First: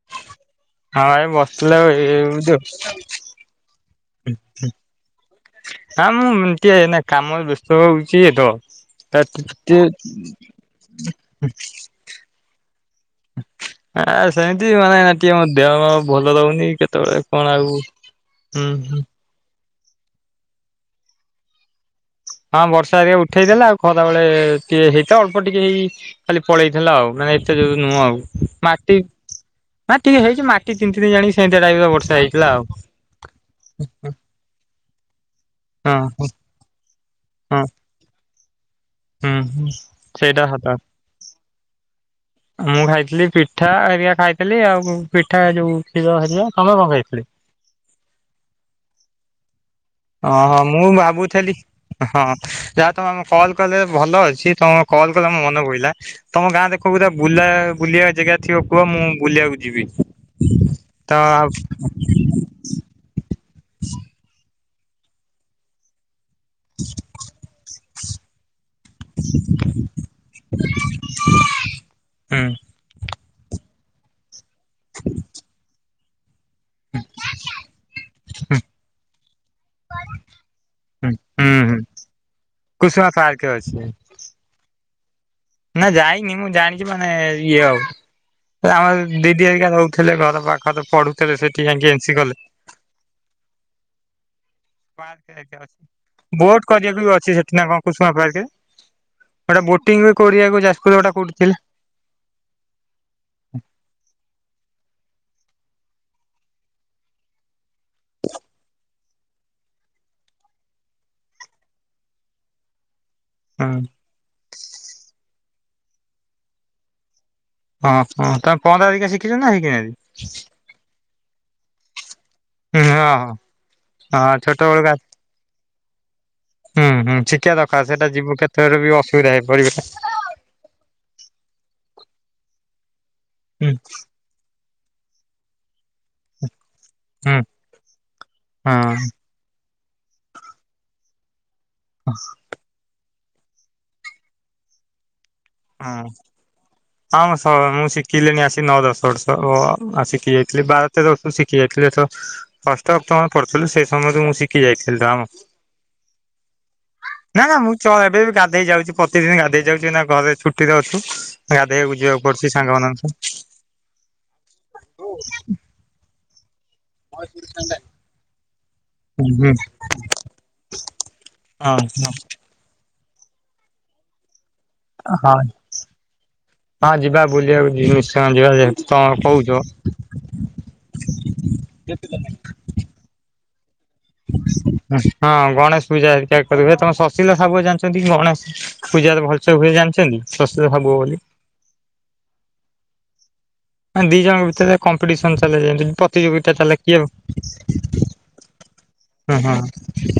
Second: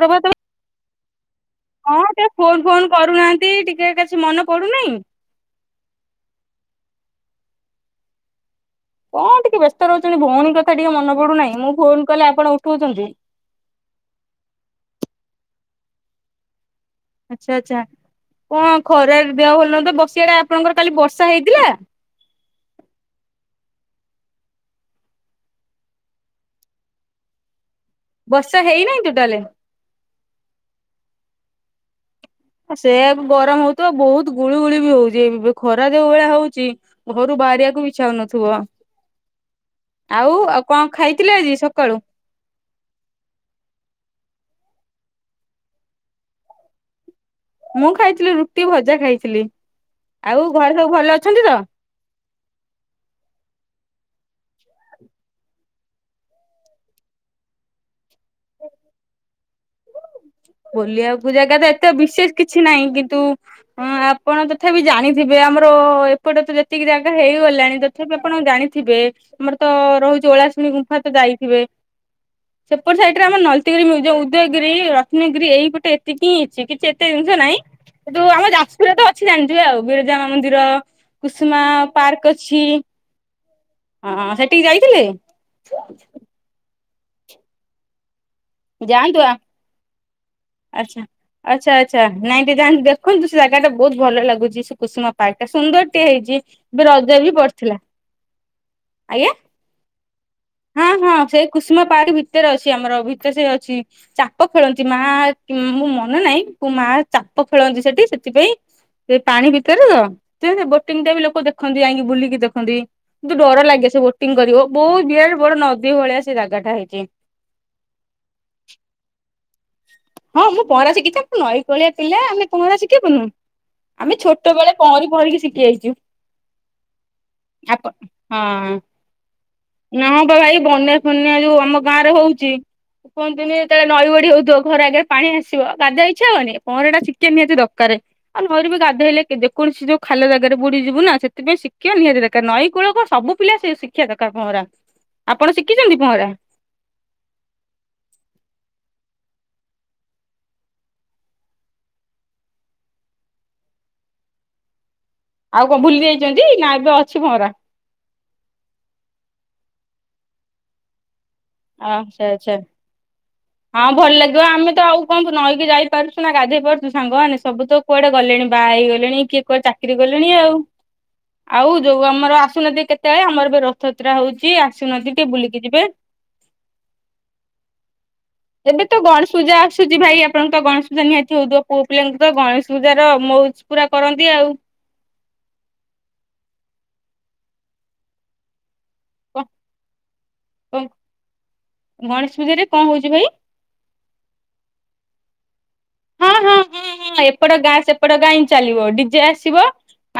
ପ୍ରଭା ତମେ ହଁ ଭାଇ ବସିଥିଲା କଣ କେବେ ଏଇ ଫୋନ୍ ଫୋନ୍ କରୁନାହାନ୍ତି ଟିକେ କିଛି ମନେ ପଡୁ ନେଇଁ? ହଁ ମୁଁ ମିଣ୍ଟିଏ ଏଇନେ କାମରେ ବ୍ୟସ୍ତ ରହୁଛି ଇଏତ। କଣ ଟିକେ ବ୍ୟସ୍ତ ରହୁଛନ୍ତି ଭଉଣୀ କଥା ଟିକେ ମନ ପଡୁନାହିଁ ମୁଁ ଫୋନ୍ କଲେ ଆପଣ ଉଠଉଛନ୍ତି। ଆ ସେମିତି ମାନେ ଟିକେ ମ ଦେହ ଭଲ ରହୁନି କେ ଆଚ୍ଛା ଆଚ୍ଛା କଣ ହୁଁ ଖରାରେ ଦେହ ଭଲ ଲାଗୁନଥିଲା ବସିିଆ ଆପଣଙ୍କର କାଲି ବର୍ଷା ହେଇଥିଲା? ହଁ ବର୍ଷା ହେରିକା ଉଠେଇ ଥିଲା ଆଉ ଖରା ବେଳେ ଟିକେ ହେଇଥା ଅଳ୍ପ ଟିକେ ହେଇ ଖାଲି ପଳେଇଥିଲା ଆଉ ନାଇଁ ଏତେ ଯୋଉ ନୁହଁ ଆଉ। ବର୍ଷା ମାଟି ହେଇନାହିଁ ଟୋଟାଲେ? ନା ଟିକେ ହେଇଛି ମାଟି ତିନ୍ତି ତିନ୍ତି ଜାଣି ସେମିତିଆ ଟାଇଟ୍ ର ବର୍ଷା ହେଇଛି। ଆଉ ସେଇଆକୁ ଗରମ ହଉଥିବ ଆଉ ବହୁତ୍ ଗୁଳିୁ ଗୁଳି ବି ହଉଛି ଏବେ। ଖରା ହଁ ଯଉ ଭଳିଆ ହଉଚି ଘରୁ ହଁ ବାହାରିବାକୁ ବି ଇଛାହଉନଥିବ? ହୁଁ ହୁଁ। ଆଉ ସେଇଟା ସତ ଆଉ କଣ ଖାଇଥିଲେ ଆଜି ସକାଳୁ? ମୁଁ ଖାଇଥିଲି ପିଠା ହେରିକା ଖାଇଥିଲି ଆଉ ପିଠା ଯୋଉ କ୍ଷୀର ହେରିକା ତମେ କଣ ଖାଇଥିଲ? ମୁଁ ଖାଇଥିଲି ରୁଟି ଭଜା ଖାଇଥିଲି ଆଉ ଓହୋ ଘରେ ମୁଁ ସବୁ ଭଲ ଅଛନ୍ତି ଭାବୁଥିଲି ତ? ହଁ ଯାହା ତମେ ଆମ କଲ୍ କଲେ ଭଲ ଅଛି ତମ କଲ୍ କଲ ମ ମନେ ପଇଲା। ତମ ଗାଁ କଉରା ବୁଲା ବୁଲିବା ଜେଗା ଥିବ କୁହ ମୁଁ ବୁଲିବାକୁ ଯିବି। ତ ବୁଲିବାକୁ ଜାଗା ତ ଏତେ ବିଶେଷ କି କିଛି ନାହିଁ କିନ୍ତୁ ଆପଣ ତଥାପି ଜାଣିଥିବେ ଆମର ଏ ସେପଟ ତ ଯେତିକି ଜାଗା ହେଇଗଲାଣି ତଥାପି ଆପଣ ଜାଣି ଥିବେ ଆମର ତ ରହୁଛି ଓଳା ଶୁଣି ଗୁମ୍ଫା ତ ଯାଇଥିବେ ହୁଁ ସେପଟ ସାଇଟ୍ ରେ ଆମର ନଲତିଗିରି ଯଉ ଉଦୟଗିରି ରତ୍ନଗିରି ଏଇପଟେ ଏତିକି ଅଛି କିଛି ଏତେ ଜିନିଷ ନାହିଁ। କି ତୁ ଆମ ଯାଜପୁରରେ ତ ଅଛି ଜାଣିଥିବେ ଆଉ ବିରଜା ମା ମନ୍ଦିର ହୁଁ ହୁଁ କୁସୁମା ହୁଁ ପାର୍କ ଅଛି। କୁସୁମା ପାର୍କ ଅଛି। ହଁ ସେଠିକି ଯାଇଥିଲେ? ନାଁ ଯାଇନି ମୁଁ ଜାଣିଛି ମାନେ ଇଏ ଆଉ। ଯାଆନ୍ତୁ ଆମର ଆ ଦିଦି ହେରିକା ରହୁଥିଲେ ଘର ପାଖରେ ପଢୁଥିଲେ ସେଠି ଯାଇକି ଏନ୍ସି କଲେ ଯଇକି ଦେଖନ୍ତୁ ସେ ଜାଗା ଟା ବହୁତ୍ ଭଲ ଲାଗୁଛି ସୁ କୁସୁମା ପାର୍କ ଟା ସୁନ୍ଦର ଟେ ହେଇଛି ବୋଟ ଏବେ କରିବାକୁ ରଜ ଅଛି ବି ସେଠି ନା ପଡିଥିଲା କଣ କୁସୁମା ପାର୍କରେ ଆଜ୍ଞା? ଗୋଟେ ବୋଟିଂ ବି କରିବାକୁ ଯାଜପୁରେ ଗୋଟା କୋଉଥି ଥିଲା? ମା ପାରି ଭିତରେ ଅଛି ଆମର ଭିତରେ ସେ ଅଛି ଚାପ ଖେଳନ୍ତି ମା ମୁଁ ମନେ ନାହିଁ। କୁ ମା ଚାପ ଖେଳନ୍ତି ସେଠି ସେଥିପାଇଁ ସେ ପାଣି ଭିତରେ ତ ସେ ବୋଟିଙ୍ଗ ଟା ବି ଲୋକ ଦେଖନ୍ତି ଯାଇକି ବୁଲିକି ଦେଖନ୍ତି। କିନ୍ତୁ ଡର ହଁ ଲାଗେ ସେ ବୋଟିଂ କରିବ ବହୁତ୍ ବିରାଟ ବଡ ନଦୀ ଭଳିଆ ସେ ଜାଗାଟା ହେଇଛି। ହଁ ହଁ ତମେ ପହଁରା ହେରିକା ଶଖିଛ ନା ହି [unintelligible] ହଁ ମୁଁ ପହଁରା ଶିଖିଛି ନଇ କୁଳିଆ ପିଲା ଆମେ ପହଁରା ହଁ ଶିଖିବୁନୁ? ହଁ ଆମେ ହଁ ଛୋଟ ବେଳେ ବେଳୁ କା ପହଁରି ପହଁରିକି ଶିଖି ଯାଇଛୁ। ହୁଁ ହୁଁ ଶିଖିବା ଆପ ଦରକାର ସେଟା ଯିବୁ ହଁ କେତବେଳେ ବି ଅସୁବିଧା ପଡିବ ନା ହଁ ବା ଭାଇ ବନ୍ୟା ଫନ୍ୟା ଯୋଉ ଆମ ଗାଁ ରେ ହଉଛି କୁହନ୍ତୁ ହୁଁ ଯେତେବେଳେ ନଈ ବଢି ହଉଥିବ ଘରେ ଆଗରେ ପାଣି ଆସିବ ଗାଧେଇ ଇଚ୍ଛା ହବନି ପହର ଟା ଚିକେ ହୁଁ ନିହାତି ଦରକାର ଆଉ ନହେ ବି ହଁ ଗାଧୋଇଲେ ଦେ କୌଣସି ଯୋଉ ଖାଲି ଜାଗାରେ ବୁଡିଯିବୁ ନା ସେଥିପାଇଁ ଶିକ୍ଷା ନିହାତି ଦରକାର ନଈ କୂଳ ସବୁ ପିଲା ସେ ଶିକ୍ଷା ଦରକାର ପହଁରା ଆପଣ ଶିଖିଛନ୍ତି ହଁ। ପହଁରା? ହଁ ସ ମୁଁ ଶିଖିଲିଣି ଆସି ନଅ ଦଶ ବର୍ଷ ଶିଖି ଯାଇଥିଲି ବାର ତେର ବର୍ଷରୁ ଶିଖି ଯାଇଥିଲି ତ [unintelligible] ପଢୁଥିଲି ସେ ସମୟରେ ମୁଁ ଶିଖି ଯାଇଥିଲି ର ଆଉ କଣ ଭୁଲି ଯାଇଛନ୍ତି ନା ଏବେ ଅଛି ନା ପହଁରା? ନା ମୁଁ ଚ ଏବେ ବି ଗାଧେଇ ଯାଉଛି ପ୍ରତିଦିନ ଗାଧେଇ ଯାଉଛି ନା ଘରେ ଛୁଟିରେ ଅଛୁ ଗାଧୋଇବାକୁ ଆଚ୍ଛା ଯିବାକୁ ପଡୁଛି ଆଚ୍ଛା। ସାଙ୍ଗମାନଙ୍କ ହଁ ଭଲ ଲାଗିବ ଆମେ ତ ଆଉ କଣ ନଈକି ଯାଇପାରୁଛୁ ନା ଗାଧେଇ ପାରୁଛୁ ସାଙ୍ଗମାନେ ସବୁ ତ କୁଆଡେ ଗଲେଣି? ବାହା ହୁଁ ହେଇଗଲେଣି କିଏ ହୁଁ କ ଚାକିରି କଲେଣି ଆଉ ଆଉ ହଁ ଯୋଉ ଆମର ଆସୁନାହାନ୍ତି କେତେବେଳେ ଆମର ଏବେ ରଥଯାତ୍ରା ହଉଛି ଆସୁନା ଟିକେ ହଁ। ବୁଲିକି ଯିବେ ହଁ ଯିବା ବୁଲିବାକୁ ଜି ଏବେ ତ ଗଣେଶ ପୂଜା ଆସୁଛି ଭାଇ ଆପଣଙ୍କ ତ ଗଣେଶ ପୂଜା ନିହାତି ହଉଥିବ ପୁଅ ପିଲାଙ୍କ ଗଣେଶ ପୂଜା ର ମଉଜ ପୁରା କରନ୍ତି ଆଉ। ହଁ ଗଣେଶ ପୂଜା ତ୍ୟାଗ କରିବୁ ଏ ତମ ସଶୀଲ ସାବୁ ଜାଣିଛନ୍ତି ଗଣେଶ ପୂଜା ଭଲସେ ହୁଏ ଜାଣିଛନ୍ତି [unintelligible] ବୋଲି। ଗଣେଶ ପୂଜା ରେ କଣ ହଉଛି ଭାଇ? ଦି ଜଣଙ୍କ ଭିତରେ କମ୍ପିଟିସନ ଚାଲିଯା ହଁ ହଁ ହଁଁ ଏପଟ ଗାଁ ସେପଟ ଗାଁ ଏନ୍ତି ଚାଲିବ ଡିଜେ ଆସିବ ହୁଁ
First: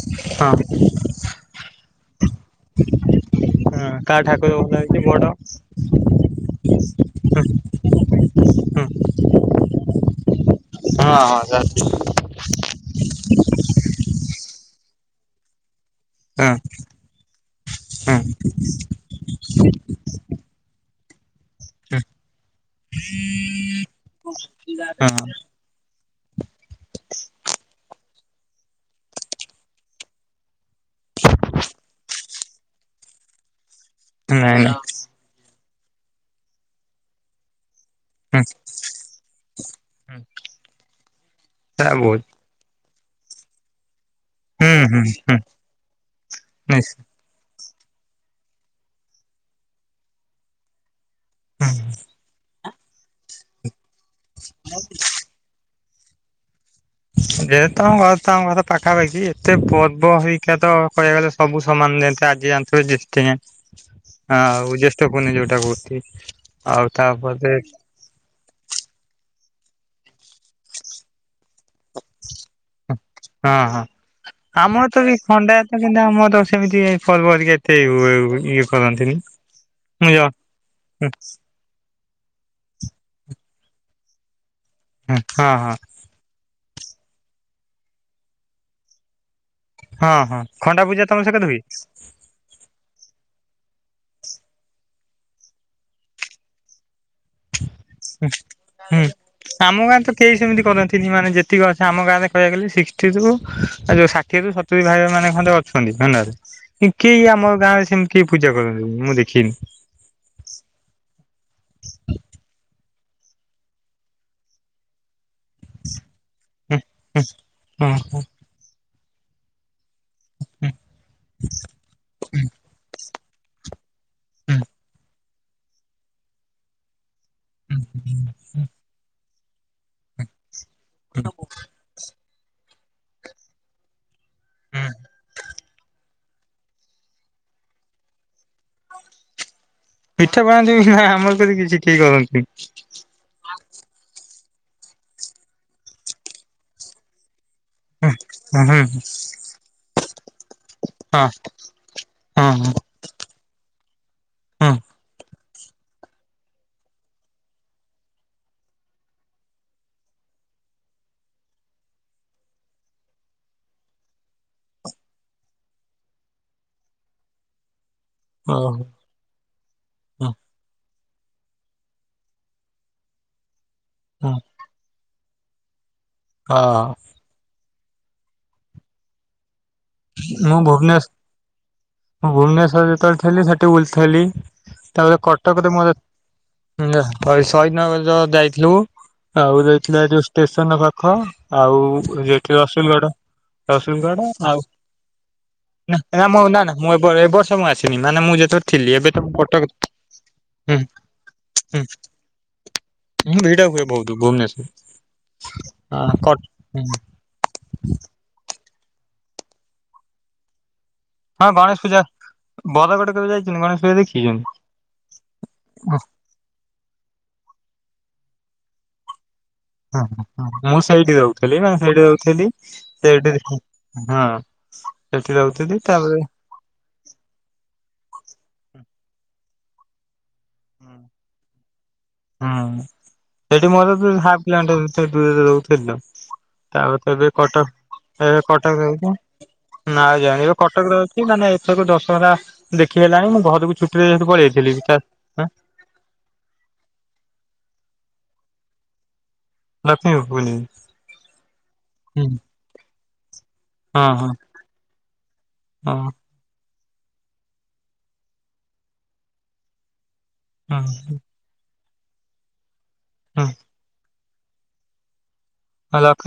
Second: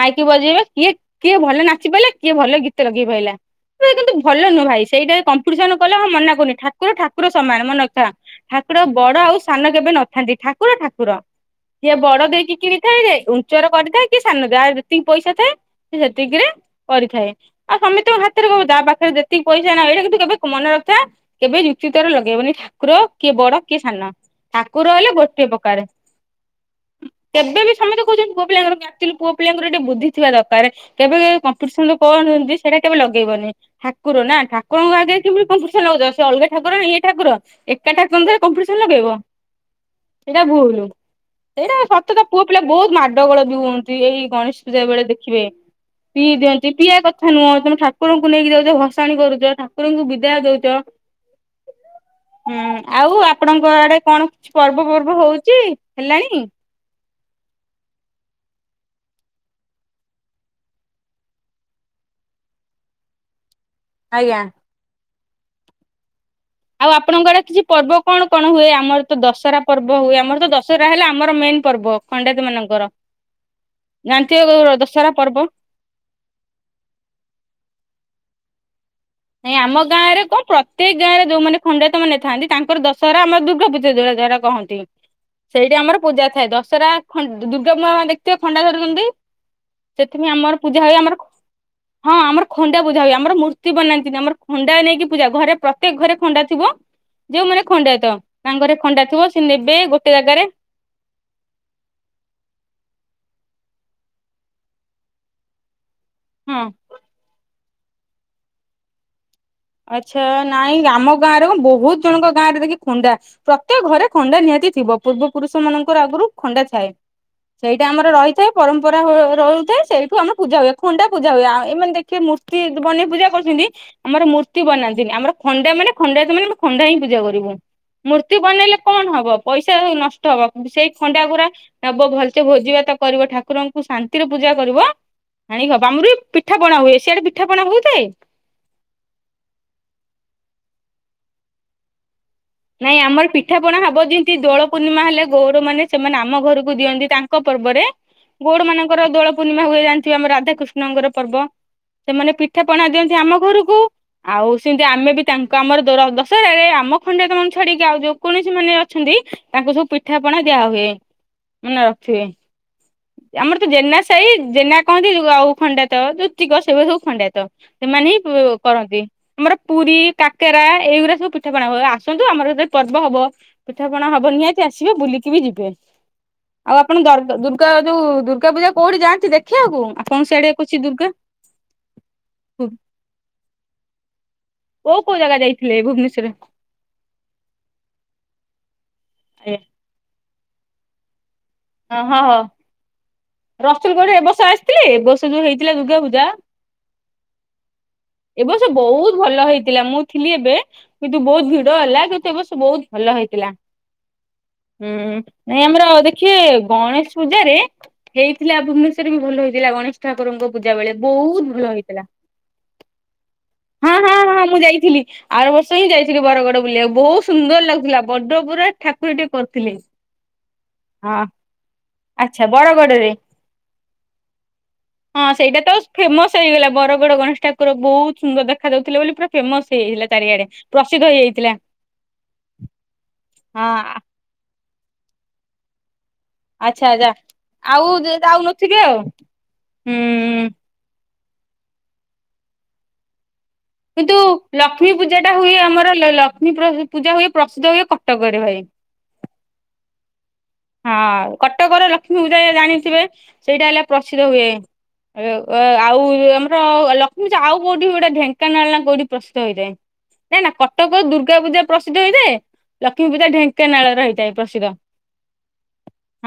ଆାଇକି ବଜେଇବେ ହଁ କିଏ କିଏ ଭଲ ନାଚି ପାରିଲା କିଏ ଭଲ ଗୀତ ଲଗେଇ ପାରିଲା ହଁ ଭ କିନ୍ତୁ କାହା ଭଲ ଠାକୁର ନୁହଁ ଭାଇ ହେଇଛି ସେଇଟା ବଡ ହୁଁ କମ୍ପିଟିସନ କଲେ ହଁ ମନା କରୁନି ଠାକୁର ଠାକୁର ସମାନ ମନେ ରଖିଥା ଠାକୁର ହୁଁ ବଡ ଆଉ ସାନ କେବେ ନଥାନ୍ତି ଠାକୁର ଠାକୁର ହଁ ହଁ ଜାଣିଛି ହୁଁ ସିଏ ବଡ ଦେଇକି କିଣି [unintelligible] ଉଞ୍ଚର କରିଥାଏ କି ସାନ ଯାହାର ଯେତିକି ପଇସା ଥାଏ ସେ ସେତିକିରେ ହୁଁ କରିଥାଏ ଆଉ ସମତିଙ୍କ ହୁଁ ହାତରେ କହୁ ତା ପାଖରେ ଯେତିକି ପଇସା ନାହି କିନ୍ତୁ କେବେ ମନେ ରଖ କେବେ ଯୁକ୍ତି ତର ଲଗେଇବନି ଠାକୁର କିଏ ବଡ କିଏ ସାନ ଠାକୁର ହେଲେ ଗୋ ହଁ [unintelligible] କେବେ ବି ସମସ୍ତେ କହୁଛନ୍ତି ପୁଅ ପିଲାଙ୍କର ଆକ୍ଚୁଲି ପୁଅ ପିଲାଙ୍କର ଟିକେ ବୁଦ୍ଧି ଥିବା ଦରକାର କେବେ କେ କମ୍ପିଟିସନ [unintelligible] ସେଇଟା କେବେ ଲଗେଇବନି ଠାକୁର ନା ନାଇଁ ନାଇଁ ଠାକୁରଙ୍କ ଆଗେ [unintelligible] କମ୍ପିଟିସନ ଲଗଉଛ ସେ ଅଲଗା ଠାକୁର ନା ଇଏ ଠାକୁର କେଟା ହୁଁ ହୁଁ କମ୍ପିଟିସନ ଲଗେଇବ ସେଇଟା ଭୁଲୁ ସେଇଟା ତା ସତ ବହୁତ ତ ପୁଅ ପିଲା ବହୁତ ମାଡ ଗୋଳ ବି ହୁଅନ୍ତି ଏଇ ଗଣେଶ ପୂଜା ହୁଁ ଏ ହୁଁ ବେଳେ ହୁଁ ଦେଖିବେ ପିଇ ଦିଅନ୍ତି ପିଇବା ନିଶ୍ଚୟ କ ଥା ନୁହଁ ତମେ ଠାକୁରଙ୍କୁ ନେଇକି ଦଉଛ ଭସାଣି କରୁଛ ଠାକୁରଙ୍କୁ ବିଦାୟ ଦଉଛ ହୁଁ ଆଉ ଆପଣଙ୍କ ଆଡେ କଣ କିଛି ପର୍ବ ପର୍ବ ହଉଛି ହେଲାଣି? ଯେ ତମ ଘ ତମ ଘର ପାଖାପାଖି ଏତେ ପର୍ବ ହେଇକା ତ କହିବାକୁ ଗଲେ ସବୁ ସମାନ ଯେନ୍ତେ ଆଜି ଯାଣିଥିବେ [unintelligible] ଆଜ୍ଞା। ହଁଉ ଜ୍ୟେଷ୍ଠ ପୂର୍ଣ୍ଣଣି ଯୋଉଟା କରୁଛି ଆଉ ଆପଣଙ୍କର କିଛି ପର୍ବ କଣ କଣ ହୁଏ ଆମର ତ ଦଶରା ପର୍ବ ହୁଏ ଆମର ତ ଦଶହରା ହେଲେ ଆମର ମେନ ପର୍ବ ଖଣ୍ଡାୟତ ମାନଙ୍କର ହଁ ଜାଣିଥିବେ ଦଶହରା ପର୍ବ କି ଆମର ତ ସେମିତି ଫର୍ ଫରିକ ଏତେ ଇଏ କରନ୍ତିି ନାଇଁ ଆମ ଗାଁ ରେ କଣ ପ୍ରତ୍ୟେକ ଗାଁରେ ଯୋଉମାନେ ଖଣ୍ଡେତ ମାନେ ଥାନ୍ତି ତାଙ୍କର ଦଶହରା ଆମର ଦୁର୍ଗା ପୂଜା ଯଉ ଯଵାରା କହନ୍ତି ହଁ ହଁ ସେଇଠା ଆମର ପୂଜା ଥାଏ ଦଶହରା ଦୁର୍ଗା ପୂା ଦେଖୁଥିବ ଖଣ୍ଡା ଧରୁଛନ୍ତି। ହଁ ସେଥିପାଇଁ ହଁ ଆମର ପୂଜା ଖଣ୍ଡା ହୁଏ ଆମର ତମ ସେକରେ ହୁଏ? ହଁ ଆମର ଖଣ୍ଡା ପୂଜା ହୁଏ ଆମର ମୂର୍ତ୍ତି ବନାନ୍ତି। ଆମର ଖଣ୍ଡା ନେଇକି ପୂଜା ଘରେ ପ୍ରତ୍ୟେକ ଘରେ ଖଣ୍ଡା ଥିବ ଯୋଉ ମାନେ ଖଣ୍ଡା ଥିବ। ତ ତାଙ୍କରେ ଖଣ୍ଡା ହୁଁ ଥିବ ସେ ନେବେ ଆମ ଗାଁରେ ତ ଗୋଟେ କେହି ଜାଗାରେ ସେମିତି କରନ୍ତିନି ମାନେ ଯେତ ତିକି ଅଛି ଆମ ଗାଁରେ କହିବା ଗଲି ସିକ୍ସଟିରୁ ଯୋଉ ଷାଠିଏରୁ ସତୁରି ଭାଗେ ମାନେ ଖଣ୍ଡେ ଅଛନ୍ତି [unintelligible] ରେ ହଁ। କେହି ଆମର ଗାଁରେ ସେମତି କେହି ପୂଜା କରନ୍ତିନି ମୁଁ ଦେଖିନି। ଆଚ୍ଛା ନାଇଁ ଆମ ଗାଁରେ କ ବହୁତ ଜଣଙ୍କ ଗାଁ ରେ ଦେଖି ଖୁଣ୍ଡା ପ୍ରତ୍ୟେକ ଘରେ ଖଣ୍ଡା ନିହାତି ଥିବ। ପୂର୍ବ ପୁରୁଷ ମାନଙ୍କର ଆଗରୁ ଖଣ୍ଡା ଥାଏ, ସେଇଟା ଆମର ରହିଥାଏ ପରମ୍ପରା ହୋ ରହୁଥାଏ ସେଇ ଠୁ ଆମର ପୂଜା ହୁଏ, ଖଣ୍ଡା ପୂଜା ହୁଏ, ଆଉ ଏମାନେ ଦେଖେ ମୂର୍ତ୍ତି ବନେଇ ପଜା କରୁଛନ୍ତି, ଆମର ମୂର୍ତ୍ତି ମୂର୍ତ୍ତି ବନାନ୍ତିନି, ଆମର ଖଣ୍ଡା ମାନେ ଖଣ୍ଡାୟତ ମାନେ ଖଣ୍ଡା ହିଁ ପୂଜା କରିବୁ, ମୂର୍ତ୍ତି ବନେଇଲେ କଣ ହବ। ପଇସା ନଷ୍ଟ ହବ, ସେଇ ଖଣ୍ଡା ଗୁରା ନବ ଭଲସେ ଭୋଜିବାତ କରିବ, ଠାକୁରଙ୍କୁ ଶାନ୍ତିରେ ପୂଜା କରିବ। ଆଣି କବ ଆମ ପିଠା ପଣା ହୁଏ, ସିଆଡେ ପିଠା ପଣା ହଉଥାଏ। ପିଠା ପଣାନ୍ତି ବି ନା ଆମର କେଦି କିଛି କେହି କରନ୍ତିନି। ନାଇଁ ଆମର ପିଠାପଣା ହବ, ଯେମିତି ଦୋଳ ପୂର୍ଣ୍ଣିମା ହେଲେ ଗୌରମାନେ ସେମାନେ ଆମ ଘରକୁ ଦିଅନ୍ତି, ତାଙ୍କ ପର୍ବରେ ଗୌଡ ହଁ ମାନଙ୍କର ଦୋଳ ପୁର ପୂର୍ଣ୍ଣିମା ହୁଏ ଜାଣିଥିବ ଆମ ରାଧାକୃଷ୍ଣଙ୍କର ହଁ ପର୍ବ, ସେମାନେ ହଁ ପିଠା ପଣା ଦିଅନ୍ତି ଆମ ଘରକୁ ଆଉ ହଁ। ସେମିତି ଆମେ ବି ତାଙ୍କୁ ଆମର ଦଶହରାରେ ଆମ ଖଣ୍ଡାୟତ ମାନଙ୍କୁ ଛାଡିକି ଆଉ ଯୋଉ କଣସି ମାନ ଅଛନ୍ତି, ତାଙ୍କୁ ସବୁ ପିଠାପଣା ଦିଆ ହୁଏ। ମନେ ରଖିବେ। ଆମର ତ ଜେନା ସାହି ଜେନା କହନ୍ତି ଆଉ ଖଣ୍ଡାୟତ ଜୋତିକ ସେ ସବୁ ଖଣ୍ଡାୟତ। ସେମାନେ ହିଁ ଓହୋ କରନ୍ତି, ଆମର ପୁରୀ, ହଁ କାକେରା ଏଇଗୁରା ସବୁ ପିଠାପଣା ହୁଏ। ଆସନ୍ତୁ, ଆମର କେତେ ପର୍ବ ହବ ପିଠା ପଣା ହବ, ହଁ ନିହାତି ଆସିବେ ବୁଲିକି ବି ଯିବେ। ଆଉ ହଁ ଆପଣ ଦ ଦୁର୍ଗା ଯୋଉ ଦୁର୍ଗା ପୂଜା କୋଉଠି ଯାଆନ୍ତି ଦେଖିଆକୁ? କଣ ସିଆଡି ମୁଁ କୁ ଅଛି ଭୁବନେଶ ଦୁର୍ଗା। ମୁଁ ଭୁବନେଶ୍ୱରରେ ଯେତେଳେ ଥିଲି ସେଠି ବୁଲ ଥିଲି, କୋଉ କୋଉ ତାପରେ ଜାଗା କଟକରେ ଯାଇଥିଲେ ମୋ ଭୁବନେଶ୍ୱରରେ ସହିଦ୍ ନଗର ଯାଇଥିଲୁ, ଆଉ ଯାଇଥିଲୁ ଯୋଉ ଷ୍ଟେସନ ପାଖ। ଆଉ ହଁ ହଁ ଯେଠି ରସୁଲଗଡ ରସୁଲ ଗଡ ଏ ରସୁଲଗଡ ବର୍ଷ ଆଉ ଆସିଥିଲେ ଏ ବର୍ଷ ଯୋଉ ହେଇଥିଲା ଦୁର୍ଗା ପୂଜା ନା ମୁଁ ନା ନା ମୁଁ ଏବ ବର୍ଷ ମୁଁ ଆସିନି ମାନେ ମୁଁ ଏ ବର୍ଷ ଯେତେବେଳେ ଥିଲି ବହୁତ ଏବେ ତ ଭଲ କଟକ ହେଇଥିଲା ମୁଁ ଥିଲି ଏବେ ହୁଁ କିନ୍ତୁ ବହୁତ ଭିଡ ହୁଁ ହେଲା କିନ୍ତୁ ଏବେ ସେ ବହୁତ ଭଲ ହୁଁ ହେଇଥିଲା, ଭିଡ ହୁଏ ବହୁତ ଭୁବନେଶ୍ୱର ହୁଁ। ନାଇଁ ଆମର ହଁ ଦେଖିବେ କଟ ଗଣେଶ ପୂଜାରେ ହେଇଥିଲା ଭୁବନେସ୍ଵରରେ ବି ଭଲ ହେଇଥିଲା ଗଣେଶ ଠାକୁରଙ୍କ ପୂଜା ବେଳେ ବହୁତ ହଁ ଭଲ ଗଣେଶ ପୂଜା ହେଇଥିଲା। ବରଗଡ କେବେ ଯାଇଛନ୍ତି ଗଣେଶ ପୂଜା ହଁ ହଁ ହଁ ଦେଖିଛନ୍ତି? ମୁଁ ଯାଇଥିଲି, ଆର ବର୍ଷ ହିଁ ଯାଇଥିଲି ବରଗଡ ବୁଲିଆକୁ ବହୁତ ସୁନ୍ଦର ଲାଗୁଥିଲା ବଡ ପୁରା ଠା ଟିକେ କରିଥିଲି। ହଁ ହଁଁ ମୁଁ ସେଇଠୀ ରହୁଥିଲି ନା ସେଇଟି ଆଚ୍ଛା ରହୁଥିଲି। ବରଗଡରେ ସେଇଠି ହଁ ହଁ ସେଠି ସେଇଟା ତ ରହୁଥିଲି ତାପରେ ଫେମସ ହେଇଗଲା ବରଗଡ ଗଣେଶ ଠାକୁର ବହୁତ ସୁନ୍ଦର ଦେଖା ଯାଉଥିଲା ବୋଲି ପୁରା ଫେମସ ହେଇଥିଲା ଚାରିଆଡେ। ପ୍ରସିଦ୍ଧ ହେଇଯାଇଥିଲା। ହୁଁ ସେଠି ହଁ ମୋର ତ ହାପ୍ କିଲୋମିଟର ଭିତରେ ଦୂରରେ ରହୁଥିଲି ତ। ଆଚ୍ଛା ତାପରେ ଆଚ୍ଛା ତ ଏବେ କଟକ ଆଉ ଏବେ ଯାଉନଥିବେ କଟକ ଆଉ ନା ହୁଁ ଜାଣିବେ କଟକ କଟକରେ ଅଛି, ମାନେ ଏଥର ଦଶହରା ଦେଖିହେଲାଣି ମୁଁ ଘରକୁ ଛୁଟିରେ କିନ୍ତୁ ଯେହେତୁ ପଳେଇ ଯାଇଥିଲି ଲକ୍ଷ୍ମୀ ତା ପୂଜା ଟା ଆଁ ହୁଏ, ଆମର ଲକ୍ଷ୍ମୀ ପୂଜା ହୁଏ ପ୍ରସିଦ୍ଧ ହୁଏ କଟକରେ ଭାଇ। ଲକ୍ଷ୍ମୀ [unintelligible] ହଁ କଟକର ଲକ୍ଷ୍ମୀ ପୂଜା ଜାଣିଥିବେ, ସେଇଟା ହେଲା ହଁ ପ୍ରସିଦ୍ଧ ହଁ ହୁଏ। ଆଉ ହଁ ଆମର ଲକ୍ଷ୍ମୀପୂଜା ଆଉ କୋଉଠି ଗୋଟେ ଢେଙ୍କାନାଳ ନା କୋଉଠି ପ୍ରସ୍ତୁତ ହେଇଥାଏ। ନାଇଁ ନା ହଁ କଟକ ଦୁର୍ଗା ପୂଜା ପ୍ରସିଦ୍ଧ ହେଇଥାଏ, ଲକ୍ଷ୍ମୀ ପୂଜା ହଁ ଢେଙ୍କାନାଳ ର ହେଇଥାଏ ପ୍ରସିଦ୍ଧ।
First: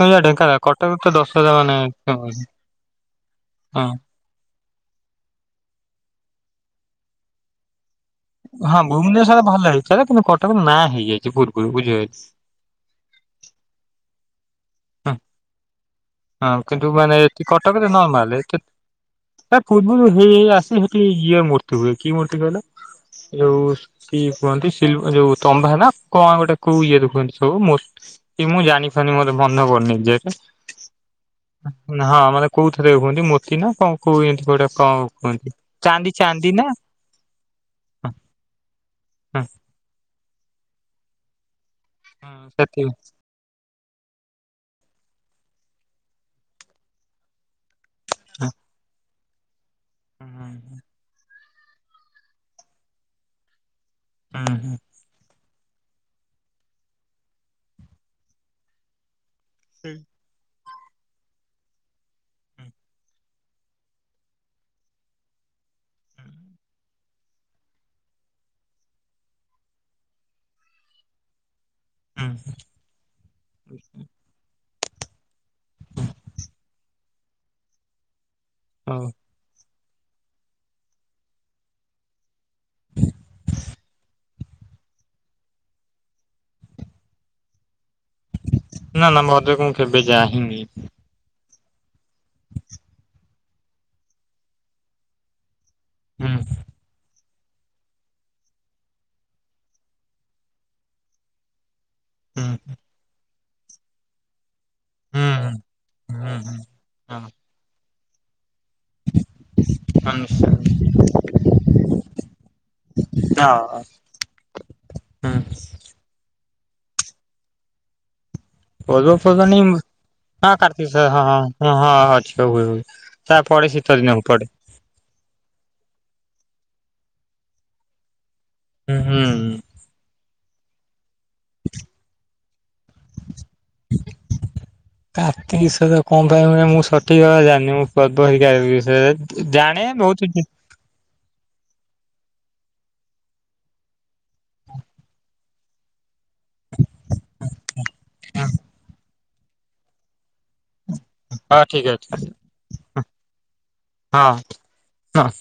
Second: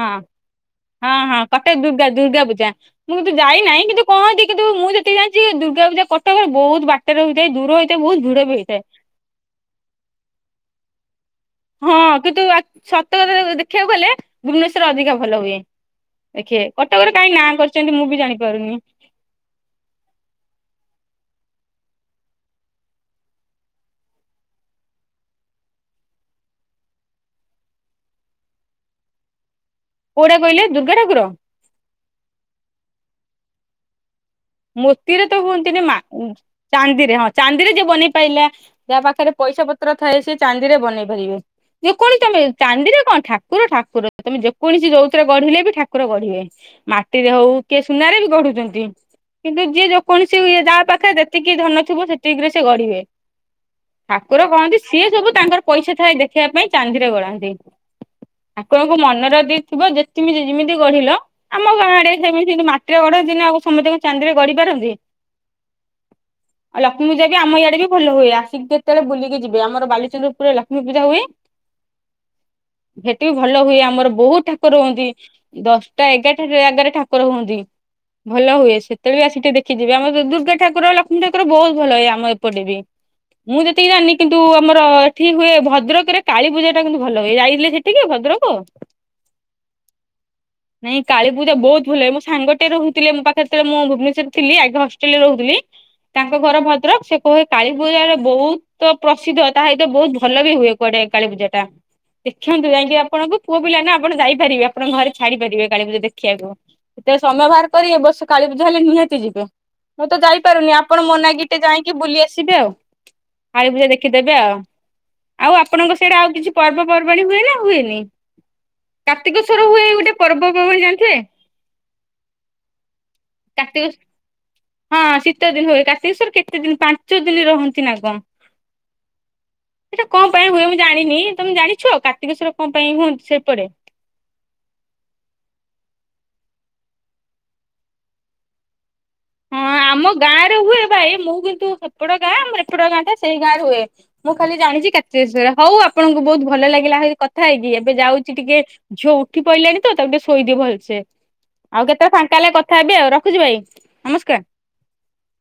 ହଁ ପୂଜା ଢେଙ୍କାନାଳ କଟକ ତ ହଁ ହଁ ଦଶହରା କଟକ ମାନେ ଦୁର୍ଗା ଫେମସ୍। ଦୁର୍ଗା ପୂଜା, ମୁଁ କିନ୍ତୁ ଯାଇନାହିଁ ହଁ କିନ୍ତୁ କହନ୍ତି କିନ୍ତୁ ମୁଁ ଯେତିିକି ଜାଣିଛି, ଦୁର୍ଗା ପୂଜା କଟକରେ ବହୁତ ବାଟରେ ହଇଥାଏ, ଦୂର ହେଇଥାଏ, ବହୁତ ଭିଡ ବି ହଁ ହେଇଥାଏ। ଭୁବନେଶ୍ୱର ଭଲ ହେଇଥାଏ, କିନ୍ତୁ କଟକ ନାଁ ହେଇଯାଇଛି। ତୁ ଫୋନ କରୁ। ହଁ କିନ୍ତୁ ଆ ସତରେ ଦେଖିବାକୁ ଗଲେ ଭୁବନେଶ୍ଵର ହଁ ଅଧିକା ଭଲ ହୁଏ। ହଁ ଦେଖେ କିନ୍ତୁ କଟକରେ ମାନେ କାହିଁ ଏଠି ନାଁ କଟକରେ କରିଚନ୍ତି ମୁଁ ବି ନର୍ମାଲ ଜାଣିପାରୁନି। ତା ପୂର୍ବରୁ ହେଇ ହେଇ ଆସି ହେଠି ଇଏ ମୂର୍ତ୍ତି ହୁଏ କି ମୂର୍ତ୍ତି କହିଲ ଯଉ କିଏ କୁହନ୍ତି ସିୟ ଯୋଉ ତମ୍ବା ନା କଣ ଗୋଟେ କୋଉ ଇଏ ଦେଖହନ୍ତି ସବୁ ମୋର କିଏ ମୁଁ ଜାଣିପାରୁନି ମୋର ମନେ ପଢନି। କୋଉଟା କହିଲେ ଦୁର୍ଗାଠାକୁର। ନା ହଁ ମାନେ କୋଉଥରେ ହୁଅନ୍ତି ମୋତି ନା କଣ? କୋଏନ୍ତି କୋଟା କଣ ମୋତିରେ ତ କୁହନ୍ତି ହୁଅନ୍ତିନି ମା ଚାନ୍ଦି ଚାନ୍ଦି ନା। ଚାନ୍ଦିରେ ହଁ ଚାନ୍ଦିରେ ଯିଏ ବନେଇ ପାଇଲା ଯାହା ପାଖରେ ହଁ ପଇସା ପତ୍ର ଥାଏ ସେ ଚାନ୍ଦିରେ ବନେଇ ପାରିବେ। ଯେକୌଣି ତମେ ହଁ ସେଠି ଚାନ୍ଦିରେ କଣ ଠା ଠାକୁର ଠାକୁର ତମେ ଯେକୌଣସି ଯଉତିରେ ଗଢିଲେ ବି ଠାକୁର ଗଢିବେ ମାଟିରେ ହଉ କିଏ ସୁନାରେ ବି ହଁ ଗଢୁଚନ୍ତି। କିନ୍ତୁ ଯିଏ ଯେକୌଣସି ଏ ଯାହା ହୁଁ ପାଖରେ ଯେତିକି ଧନ ଥିବ ସେତିକି ରେ ସେ ଗଢିବେ। ଠାକୁର ହୁଁ ହୁଁ କହନ୍ତି ସିଏ ସବୁ ତାଙ୍କର ପଇସା ଥାଏ ଦେଖିବା ପାଇଁ ଚାନ୍ଦିରେ ଗଢାନ୍ତି ଠାକୁର ଙ୍କୁ ମନରଦିଥିବ ଯେତିକି ଯେମିତି ଗଢିଲ ଆମ ଗାଁଆଡେ ସେମିତି ସେମିତି ମାଟିରେ ଗଢ ନ୍ତିନା ଆଉ ସମତେ ଚାନ୍ଦିରେ ଗଢି ପାରନ୍ତି। ଆଉ ଲକ୍ଷ୍ମୀ ପୂଯା ଯିଏ ଆମ ଇଆଡ଼େ ବି ଭଲ ହୁଏ ଆସିକି କେତେବେଳେ ବୁଲିକି ଯିବେ ଆମର ବାଲିଚନ୍ଦ୍ରପୁରୁରେ ଲକ୍ଷ୍ମୀ ପୂଜା ହୁଏ। ଉୁଁ। ହେଟି ଭଲ ହୁଏ ଆମର ବହୁତ୍ ଠାକୁର ହୁଅନ୍ତି ଦଶଟା ଏଗାରଟା ଜାଗାରେ ଠା ଠାକୁର ହୁଅନ୍ତି ଭଲ ହୁଏ। ହଉ କେବେ ବି ଆସିକି ଟିକେ ଦେଖିି ଯିବେ ଆମର ବି ଦୁର୍ଗାଠାକୁର ଲକ୍ଷ୍ମୀଠାକୁର ବହୁତ୍ ଭଲ ଇଏ ଆମ ଏପ ପଲିରେ ମୁଁ ଯେତିକି ଜାନି କିନ୍ତୁ ଆମର ଏଠି ହୁଏ ଭଦ୍ରକରେ କାଳୀ ପୂଜା ଟା କିନ୍ତୁ ଭଲ ହୁଏ ଯାଇଥିଲି ସେ ଠିକି ଭଦ୍ରକ ନା ନା ଭଦ୍ରକ ମୁଁ କେବେ ଯାଇନି ନାଇ କାଳୀ ପୂଜା ବହୁତ୍ ଭଲ ଲାଗେ। ସାଙ୍ଗଟେ ରହୁଥିଲେ ମୋ ପାଖରେ ତେବେଳେ ମୁଁ ଭୁବନେଶ୍ଵର ଥିଲି ଆଇକନ୍‌ ହଷ୍ଟେଲ ରେ ରହୁଥିଲି ହୁଁ ତାଙ୍କ ଘର ଭଦ୍ରକ ସେ କୁହେ କାଳୀ ପୂଜାରେ ବହୁତ୍‌ ତ ପ୍ରସିଦ୍ଧ ତାହା ଏବେ ବହୁତ୍ ଭଲ ବି ହୁଏ କୁଆଡେ କାଳୀ ପୂଜା ଟା। ହୁଁ ଦେଖନ୍ତୁ ଯାଇଁକି ଆପଣଙ୍କୁ ପୁଅ ପିଲା ନା ଆପଣ ଯାଇପାରିବେ। ଆପଣ ଘରେ ହୁଁ ଛାଡି ପାରିବେ କାଳୀୂଜା ହୁଁ ଦେଖିବାକୁ ହୁଁ ହଁ କେତେଳେ ସମୟ ବାହାର କରି ଏବ ବର୍ଷ କାଳୀ ତାହେଲେ ନିହାତି ଯିବେ ମୁଁ ହଁ ତ ଯାଇପାରୁନି ନିଶ୍ଚୟ ଆପଣ ମୋନାଗିଟେ ଯାଇଁକି ବୁଲି ଆସିବେ ଆଉ। ହଁ। କଳୀପୂଜା ଦେଖିଦେବେ ଆଉ ଆଉ ଆପଣଙ୍କ ସିଆଡେ ଆଉ କିଛି ପର୍ବପର୍ବାଣୀ ହୁଏ ନା ହୁଏନି। ପର୍ବପର୍ବାଣୀ କାର୍ତ୍ତିକଶ୍ୱର ହୁଏ ଏଇ ଗୋଟେ ପର୍ବ ହଁ ର୍ପବାଣୀ କାର୍ତ୍ତିକ ସ୍ୱ ଜାଣିଥିବେ। ହଁ ହଁ ହଁ ଅଛି ହୁଏ ହୁଏ ତା ପଡେ କାର୍ତ୍ତିକେଶ୍ଵର ଶୀତ ଦିନକୁ ପଡେ। ହଁ ଶୀତ ଦିନ ହୁଏ କାର୍ତ୍ତୀକେଶ୍ଵର କେତେ ଦିନ ପାଞ୍ଚ ଦିନେ ରହନ୍ତି ନା କଣ? ହୁଁ ହୁଁ। ସେଟା କଣ ପାଇଁ ହୁଏ ମୁଁ ଜାଣିନି ତମେ ଜାଣିଛ କାର୍ତ୍ତୀକେଶ୍ୱର କଣ ପାଇଁ ହୁଅନ୍ତି ସେପଟେ? କାର୍ତ୍ତିକେଶ୍ଵର କଣ ପାଇଁ ହୁଏ ମୁଁ ସଠିକ ଭାବରେ ଜାଣିନି ମୁଁ ପର୍ବ ଅଧିକାର ବିଷୟରେ। ହଁ ଜାଣେ ଆମ ବହୁତ ଗାଁ ରେ ହୁଏ ଭାଇ ମୁଁ କିନ୍ତୁ ସେପଟ ଗାଁ ଆମର ଏପଟ ଗାଁ ଟା ସେଇ ଗାଁ ରେ ହୁଏ। ମୁଁ ଖାଲି ଜାଣିଛି କାର୍ତ୍ତୀଶ୍ଵର ହଉ ଆପଣଙ୍କୁ ବହୁତ ଭଲ ଲାଗିଲା ହେଇ କଥା ହେଇକି ଏବେ ଯାଉଛି ଟିକିଏ ଝିଅ ଉଠି ପଇଲାଣି ତ ତାକୁଟେ ଶୋଇଦିଏ ଭଲ ସେ ହଁ ଆଉ ଠିକ କେତେବେଳେ ଅଛି ଫାଙ୍କା ହେଲେ କଥା ହେବି ଆଉ ରଖୁଛି ଭାଇ। ନମସ୍କାର। ହଁ ହଁ।